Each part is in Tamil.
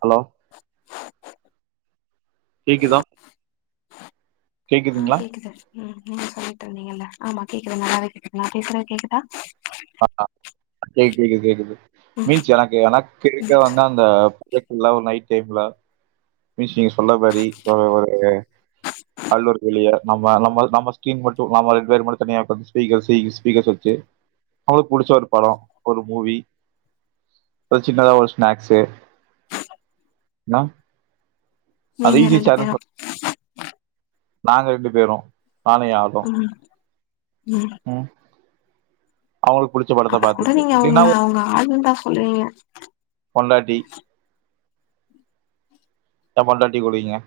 ஹலோ கேக்குதா அ கேக்குதுங்களா கேக்குது ம் நீங்க சொல்லிட்டு இருந்தீங்கள ஆமா கேக்குது நல்லாருக்குறீங்களா நா பேசுறது கேக்குதா அ கேக்குது கேக்குது ம் மீன்ஸ் எனக்கு எனக்கு கேக்க வந்தா இந்த [unintelligible] ஒரு நைட் டைம்ல விஷி நீங்க சொன்ன மாரி அ ஒரு அல்லோருக்கு உள்ளயே நம்ம நம்ம நம்ம ஸ்கீம் மட்டு நம்மோ ரெண்டு பேரு மட்டு தனியா இப்ப ஸ்பீர்க்கர் [unintelligible] ஸ்பீக்கர்ஸ் வச்சு அவருக்கு புடிச்ச ஒரு படம் ஒரு மூவி ஒரு சின்னதா ஒரு ஸ்நாக்ஸு என்ன நீங்க ரெண்டு பேரும் சொல் நாங்க ரெண்டு பேரும் நானும் யாரும் ம் ம் ம் அவருக்கு புடிச்ச படத்த பாத்துட்டு இல்லைனா ஒர் உங்க ஆளு இருந்தா சொல்லுவிங்க பொண்டாட்டி எ பொண்டாட்டி கூப்டுவீங்க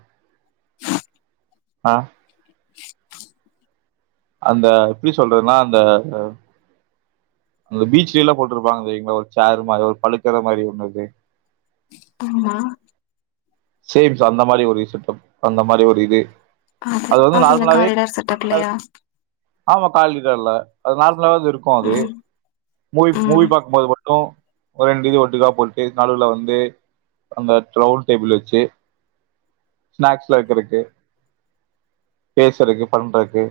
ஆ அந்த எப்டி சொல்றதுனா அந்த அந்த பீச்லிலா போட்ருப்பாங்லே இங்க ஒரு சேர் மாரி ஒரு பழுக்குற மாரி ஒண்ணுருக்கே ஆமா சேம்ஸ் அந்த மாரி ஒரு செட்டப் அந்த மாரி ஒரு இது அது வந்து அதுல நார்மலாவே காரிடார் செட்டப்லயா ஆமா காரிடர்ல அது நார்மலாவே அது இருக்கு அது ம் மூவி மூவி ம் பாக்கும்போது மட்டு ஒரு ரெண்டு இது ஒட்டுக்கா போட்டு நடுவ்ல வந்து அந்த ரவுண்ட் டேபிள் வச்சு ஸ்நாக்ஸ்லா வெக்கறக்கு பேசுறக்கு பண்றக்கு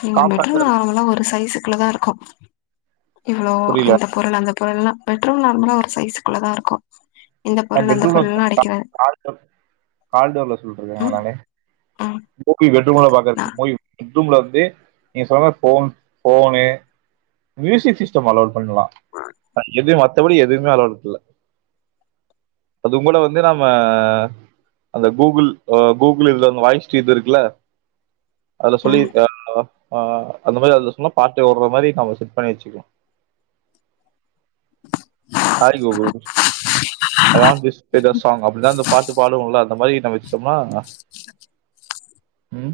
நீங்க பெட் காம்பேக்டா ரூம்ல இருக்கு வாங்னுனா ஒரு சைஸ்க்குள்ள தாருக்கு இவ்ளோ புரியல இந்த பொருள் அந்த பொருளல்லா பெட் ரூம் நார்மலா ஒரு சைஸ்குள்ள தாருக்கு நா பெட்ரூம்ல கா கார்டோர் கார்டோர்ல சொல்றீங்க ம் அதானே ம் இதெப்டி பெட் ரூம்ல நா பாக்கற்து பெட்ரூம்ல வந்து நீங்க சொன்ன மாரி phone phone music system allot பண்லா ஆ எது மத்தபடி எதுமே அலோட்க்கில்ல அதுங்கூட வந்து நம்ம அந்த கூகுள் ஆ கூகுள் இதலருந்து வாயிஸ்ட்டு இது இருக்குல அதுல சொல்லி ம் ஆ ஆ அந்த மாரி அதுல சொன்னா பாட்டு ஓட்ற மாரி நம்ம செட் பண்ணி வச்சுக்லா hi Google I want this kind of song அப்டின்னா அந்த பாட்டு பாடுல்ல அந்த மாரி நம்ம வச் ட்டம்ன்னா ம்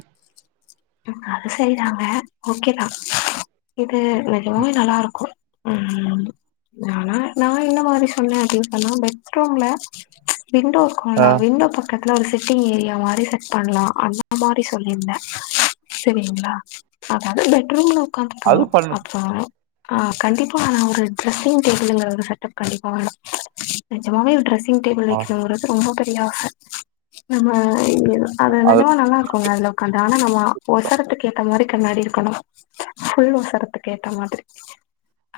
ம் அது செரி தாங்க ஓகே தா இது ம். நெஜமாவே நல்லாருக்கு ம் ஆனா நா என்ன மாரி சொன்னே அப்டின் சொன்னா பெட்ரூம்ல வின்டோரு ஆ க்குல வின்டோ பக்கத்ல ஒரு சிட்டிங் ஏரியா மாரி செட் பண்லா அந்த மாரி சொல்லிர்ந்தே சேரிங்ளா அதாவ்து பெட்ரூம்ல ஒக்காந்துப்போ அது பண்ணணும். அப்றோ ஆ கண்டிப்பா ஆனா ஒரு டிரெஸ்ஸிங் டேபிள்ங்ற ஒரு செட்டப் கண்டிப்பா வேணு நெஜமாவே ஒரு ட்ரெஸ் ங் டேபிள் ஆ வெக்கனுங்கறது ரொம்ப பெரிய ஆச நம்ம அது நெஜமா நல்லாருக்குங்க அதுல ஒக்காந்தா ஆனா நம்ம ஒசரத்துக்கேத்த மாரி கண்ணாடி இருக்கனு ஃபுல் ஒசரத்துக்கேத்த மாரி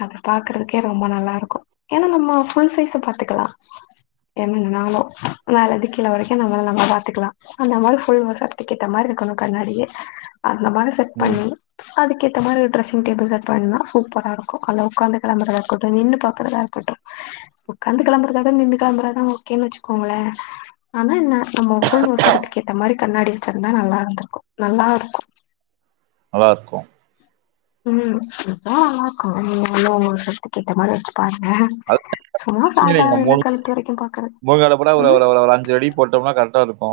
அத பாக்கறதுக்கே ரொம்ப நல்லாருக்கு ஏனா நம்ம ஃபுல் சைஸ பாத்துக்கலா என்னனனாலு மேலந்து கீழ வரைக்கு நம்மள நம்ம பாத்துக்கலா அந்த மாரி ஃபுல் ஒசரத்துக்கேத்த மார்ருக்கனு கண்ணாடியே அந்த மாரி செட் ம் பண்ணி அதுக்கேத்த மாரி ஒரு டிரெஸிங் டேபிள் செட் பண்ணா சூப்பராருக்கு அல்ல ஒக்காந்து கெளம்பறதாருக்கட்டு நின்னு பாக்கறதா இருக்கட்டு ஒக்காந்து கெளம்புறத விட நின்னு கெளம்புறதா ஓகே ன் வச்சுக்கோங்ளே ஆனா என்ன நம்ம ஃபுல் ஒசரத்துக்கு ஏத்த மாரி கண்ணாடி வச்சுருந்தா நல்லாருந்திருக்கு நல்லாருக்கு நல்லார்க்கு ம் வச்சா நல்லாருக்கு நீங்ளு உங்க ஒசரத்துக்கேத்த மாரி வச்சு பாருங்க சும்மா ச்சி சாதா எங்க இதுல மூன் கழுத்து வரைக்கு பாக்குறது பூமி அளவோட ஒரு ம் ஒரு ஒரு ஒரு அஞ்சு அடி போட்டோம்னா கர்ட்டாருக்கு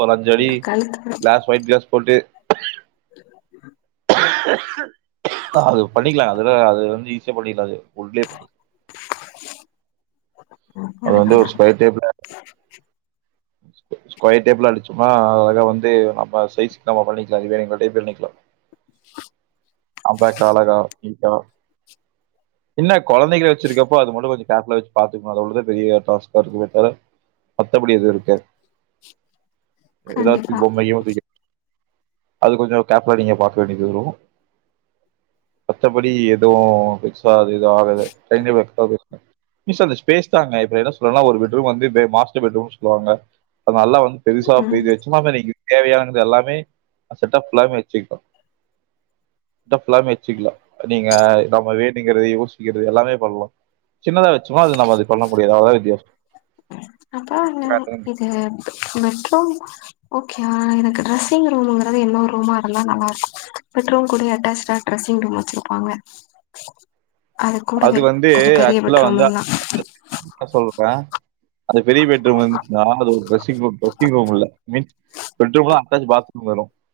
ஒரு அஞ்சடி இப்ப கழுத்து வரைக்கு க்ளாஸ் வைட் களாஸ் போட்டு அது பண்ணிக்கலாம் அதுல அது வந்து ஈஸியா பண்ணிக்கலாம் அது உட்லே அது வந்து அதுனால ஒரு ஸ்கொயர் டேபுள்ளே ஸ்கொயர் டேபுள் அடிச்சோம்னா அத வந்து நம் சைஸ் நம்ம பண்ணிக்கலாம் வேனுங்கற டைப் பண்ணிக்கலாம் ஆ பாக்க அழகா இருக்கா என்ன கொழந்தைகல வெச்சிருக்கப்போ அது மட்டும் கொஞ்சோ கேர்ஃபுலா வெச்சு பாத்துக்கனும் அதொன்னுதான் பெரிய டாஸ்கா இருக்குமே தர மத்தபடி எதும் இருக்காது ஏதாச்சு கண்டிப்பா பொம்மையோ அது கொஞ்சம் கேர்ஃபுலா நீங்க பாக்க வேண்டியது வரும் மத்தபடி எதுவும் எதது ஆகாது [unintelligible] மிஸ் அந்த ஸ்பேஸ் தாங்க இப்ப என்ன சொல்றேன்னா ஒரு பெட்ரூம் வந்து மாஸ்டர் பெட்ரூம்னு சொல்லுவாங்க நல்லா வந்து பெருசா ம் பேய்தே சும்மா தேவையானது எல்லாமே செட் ஆஃப் பெளம்னு வெச்சுக்கோ செட் ஆஃப் பெளமே வெச்சுக்கலா நீங்க நம்ம வேணுங்கிறது யோசிக்கிறது எல்லாமே பண்லா சின்னதா வெச்சொம்னா அது நம்ம அது பண்ண முடியாது அவள தான் வித்யாசம் அப்பொ இது பெட்ரூம் ஓகே யா எனக்கு டிரெஸ்ஸிங் ரூம்ங்கறது இன்நொரு ரூமா இருந்தா நல்லா இருக்கும் பெட்ரூம் கூட அட்டாச்டா ட்ரெஸ்ஸிங் ரூம் வெச்சிருப்பாங்க அது வந்து கொஞ்ச பெரிய ஆக்சுவலா பெட்ரூம் வந்து எல்லா என்ன சொல்றேன் அது பெரிய பெட்ரூம் வந்துச்னா அது ஒரு ட்ரெஸ்ஸிங் ரூம் செட்டிங் ரூம் இல்ல மீன்ஸ் பெட்ரூம்ல அட்டாச் பாத்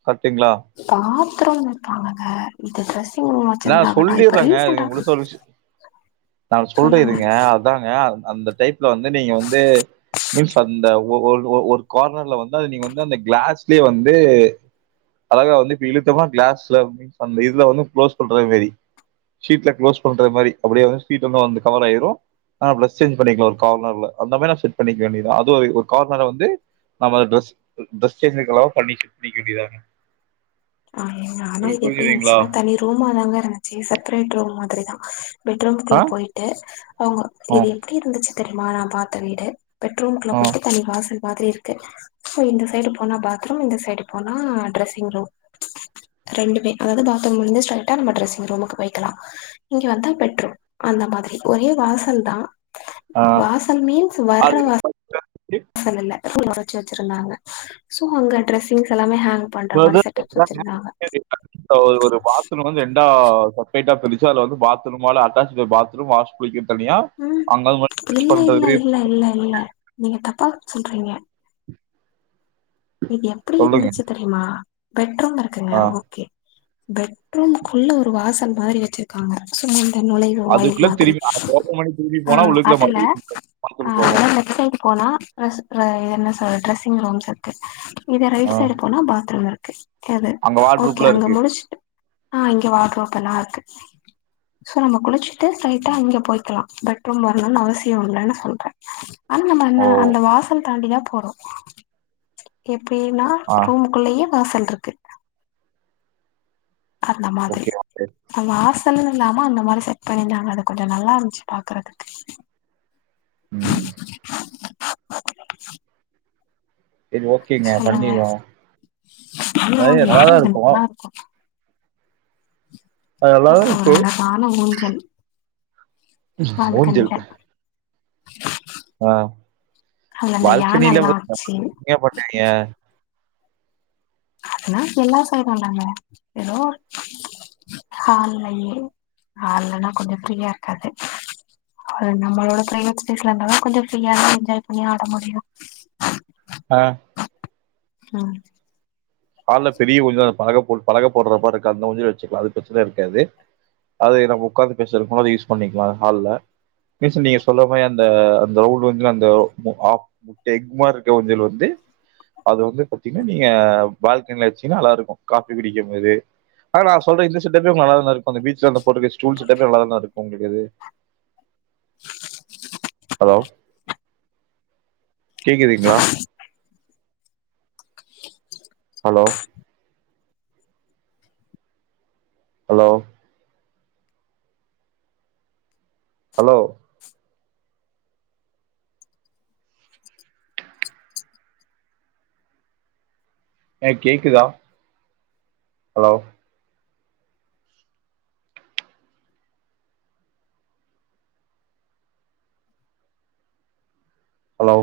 கர்ட்டிங்களா பாத்ரூம் வெப்பாங்கங்க இது டிரெஸ்ஸிங் ரூம் வெச்சிருந்தாங்கன்ற இப்ப ரீசண்ட்டா சொல்லிச்சு நான் சொல்றதுங்க அதாங்க அந்த டைப்ல வந்து நீங்க வந்து மீன்ஸ் அந்த ஒரு கார்னர்ல வந்து அது நீங்க வந்து அந்த கிளாஸ்லயே வந்து அழகா வந்து இப்ப இழுத்தேமா கிளாஸ்ல மின்ஸ் இதுல வந்து கு்ளோஸ் பண்ற மெரி ஷீட்ல க்ளோஸ் பண்ற மாரி அப்டியே சீட் வந்து வந்து கவர் ஆயிரும் ஆ பெரெஸ் சேஞ்ச் பண்ணிக்கலா ஒரு கார்னர்ல அந்த மாரி நா செட் பண்ணிக்க வேண்டியதா அது ஒரு கார்னர்ர வந்து நம்ம ஒர் ரெஸ் ரெஸ் சேஞ்க்கு அளவா பண்ணிக பண்ணிக்க வேண்டியதா ஆ நானும் இது எப்டி இருந்துச்சுன்னா தனி ரூமாதாங்க இருந்துச்சி செப்பரேட் ரூம் மாதிரிதா ஆ பெட்ரூம்க்குள்ள போயிட்டு அவுங்க ஆ இது எப்டி இருந்துச்சி தெரியுமா நா பாத்த வீடு பெட்ரூம்குள்ள ஆ போயிட்டு தனி வாசல் மாதிரி இருக்கு இந்த சைடு போனா பாத்ரூம் இந்த சைடு போனா ட்ரெஸ்ஸிங் ரூம் ரெண்டுமே அதோட பாத்ரூம்லருந்து ஸ்ரெய்டா நம்ம ட்ரெஸ்ஸிங் ரூமுக்குள்ள போய்கலாம் இங்க வந்தா பெட்ரூம் அந்த மாதிரி ஒரே வாசல்தா ஆ வாசல் மீன்ஸ் வர்ற அது வா சல் இல்ல மொறச்சி வெச்சிருந்தாங்க சோ அங்க டிரெஸ்ஸிங் எல்லாமே பண்ற நொது மாரி [inaudible] செட்டப்ஸ் வச்சிருந்தாங்க இப்ப ஒரு பாத்ரூம் வந்து ரெண்டா செப்ரேட்டா பிரிச்சு அது வந்து பாத்ரூம் மேல அட்டாச்சிட் பாத்ரூம் வாஷ் குளிக்கத் தனியா ம் அங்க வந்து வாஷ் இல்ல இல்ல பண்றது இல்ல இல்ல இல்ல நீங்க தப்பா சொல்றீங்க இது எப்டி சொல்லுங்க இருந்துச்சி தெரியுமா பெட்ரூம் இருக்குங்க ஆ ஓகே பெட்ரூம்குள்ள ஒரு வாசல் மாரி வெச்சி க்காங்க சுரங்க நுழைவு வாயில் அதுக்குள்ள மாதிரி திரும்பி அந்த ஓப்பன் பண்ணி திரும்பி ஆ போனா உள்ளுக்குள்ள அதுல மறுபடியு ஆ பாத்ரூம் போகு [unintelligible] போனா அ டிரஸ் என்ன சொல்ல டிரெஸ்ஸிங் ரூம்ஸ் இருக்கு இதே ரைட் ஆ சைட் போனா பாத்ரூம் இருக்கு எது அங்க ஓகே வார்ட்ரூப்ல அங்க இருக்கு முடிஷ்ட்டு ஆ இங்க வாட்ரோபனார்க்கு சோ நம்ம குளிச்சிட்டு ஸ்டைட்டா அங்க போய்க்கலா பட் ரூம்வேனும்னு அவசிய இல்லன்னு சொல்ற ஆனா நம்ம ஓ என்ன அந்த வாசல் தாண்டிதா போறோ எப்டீன்னா ஆ ரூம்க்குள்லெயே வாசல் ருக்கு அந்த மாத்ரி ஓகே ஓகே அந்த வாசல்ன்னுல்லாம அந்த மாரி செட் பண்ணிர்ந்தாங்க அது கொஞ்ச நல்லார்ன்ச்சி பாக்குறதுக்கு ம் செரி ஓகேங்க சொல்லுங்க பண்ணீர்வோ அந்த நெறைய நல்லாதா ஊஞ்சலுக்கு இது ருக்குவோ நல்லா இருக்கு அது நல்லாதா [unintelligible] ஒரு இருக்கும் அழகான ஊஞ்சல் நாங்க ஊஞ்சல் கன்டில்ல ஆ பால்கனில யானல்லா [inaudible] வச்சு என்னையா பண்ணுவீங்க அதலா எல்லா சைடுனாங்க ஏதோ ஒரு ஹால்லையே ஹால்லன்னா கொஞ்ச ஃப்ரீயா ருக்காது அது நம்மளோட பிரைவேட் பிளேஸ்ல ருந்தாதா கொஞ்ச ஃப்ரீயாவே என்ஜாய் பண்ணி ஆட முடியு ஆ ம் ஹால்ல பெரிய ஊஞ்ஞலா பலக போட் பலக போட்றப்பா ருக்கு அந்த ஊஞ்சல் வச்சுக்லா அது பிரச்சன இருக்காது அதே நம்ம உக்காந்து பேசுற மாரி யூஸ் பண்ணிக்கலா ஹால்ல மீஸ் நீங்க சொல்ல மாரி அந்த அந்த ஊர் வந்து அந்த ஆ முட்ட எக்மோர் ருக்க ஊஞ்சல் வந்து அது வந்து பாத்தீங்னா நீங்க பால்கனில வச்சிங்னா நல்லார்க்கு காஃபி குடிக்கிற மாரியே ஆ நா சொல்றே இந்த செட்டப்பே நல்லாதான ருக்கு இப்ப இந்த பீச்ல அந்த போட்ருக்க ஸ்டூல் செட்டப்பே நல்லாதானே இருக்கு உங்கள்க்கது ஹலோ கேக்குதுங்ளா ஹலோ ஹலோ ஹலோ ஏங்க கேக்குதா ஹலோ ஹலோ